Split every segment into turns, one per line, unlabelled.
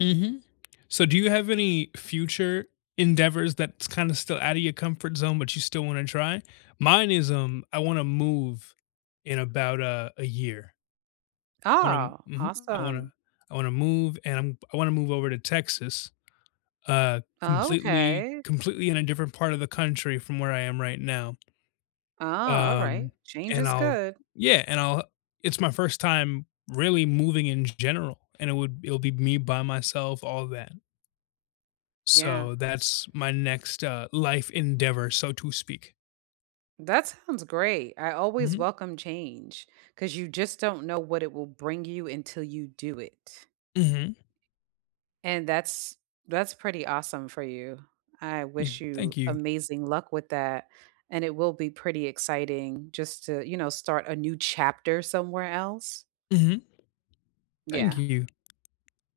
Mhm. So do you have any future endeavors that's kinda still outta your comfort zone, but you still wanna try? Mine is, um, I wanna move in about a a year. Um
Oh,
mhm, I wanna
awesome.
I wanna move and I'm I wanna move over to Texas, uh, completely
Okay.
completely in a different part of the country from where I am right now.
Oh, alright,
Um,
change
and
is
I'll
good.
yeah, and I'll h it's my 1st time really moving in g general, and it would it'll be me by myself, all that.
Yeah.
So that's my next, uh, life endeavor, so to speak.
That sounds great, I always
Mhm.
welcome change 'cause you just don't know what it will bring you until you do it.
Mhm.
And that's that's pretty awesome for you. I
Yeah,
wish
thank
you
you.
amazing luck with that, and it will be pretty exciting just to, you know, start a new chapter somewhere else.
Mhm. Thank
Yeah.
you.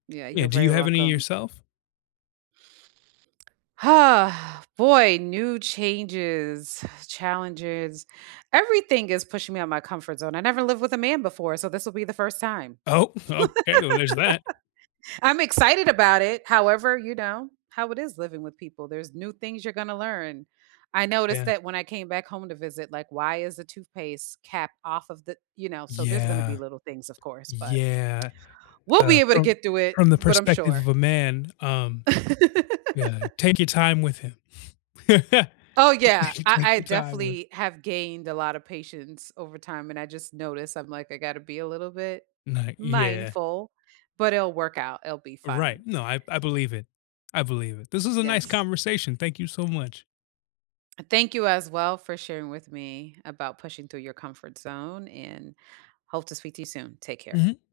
Yeah,
Yeah,
you're
do you
very
have any
welcome.
yourself?
Ah, boy, new changes, challenges, everything is pushing me out my comfort zone; I never lived with a man before, so this will be the 1st time.
Oh, okay, well, there's that.
I'm excited about it, however, you know, how it is living with people there's new things you're gonna learn. I noticed
Yeah.
that when I came back home to visit, like, why is the toothpaste cap off of the you know, so there's gonna be
Yeah.
little things, of course, but
Yeah,
we'll
uh,
be able to
from
get through it,
from the
but I'm
perspective
sure.
of a man, um yeah, take your time with him.
Oh yeah,
T
I
take
I
your time with
definitely have gained a lotta patience over time and I just noticed, I'm like, "I gotta be a little bit
No yeah.
mindful," but it'll work out, it'll be
Right,
fine.
no, I b I believe it, I believe it. This is a nice
Yes.
conversation, thank you so much.
And thank you as well for sharing with me about pushing through your comfort zone and hope to speak to you soon, take care.
Mhm.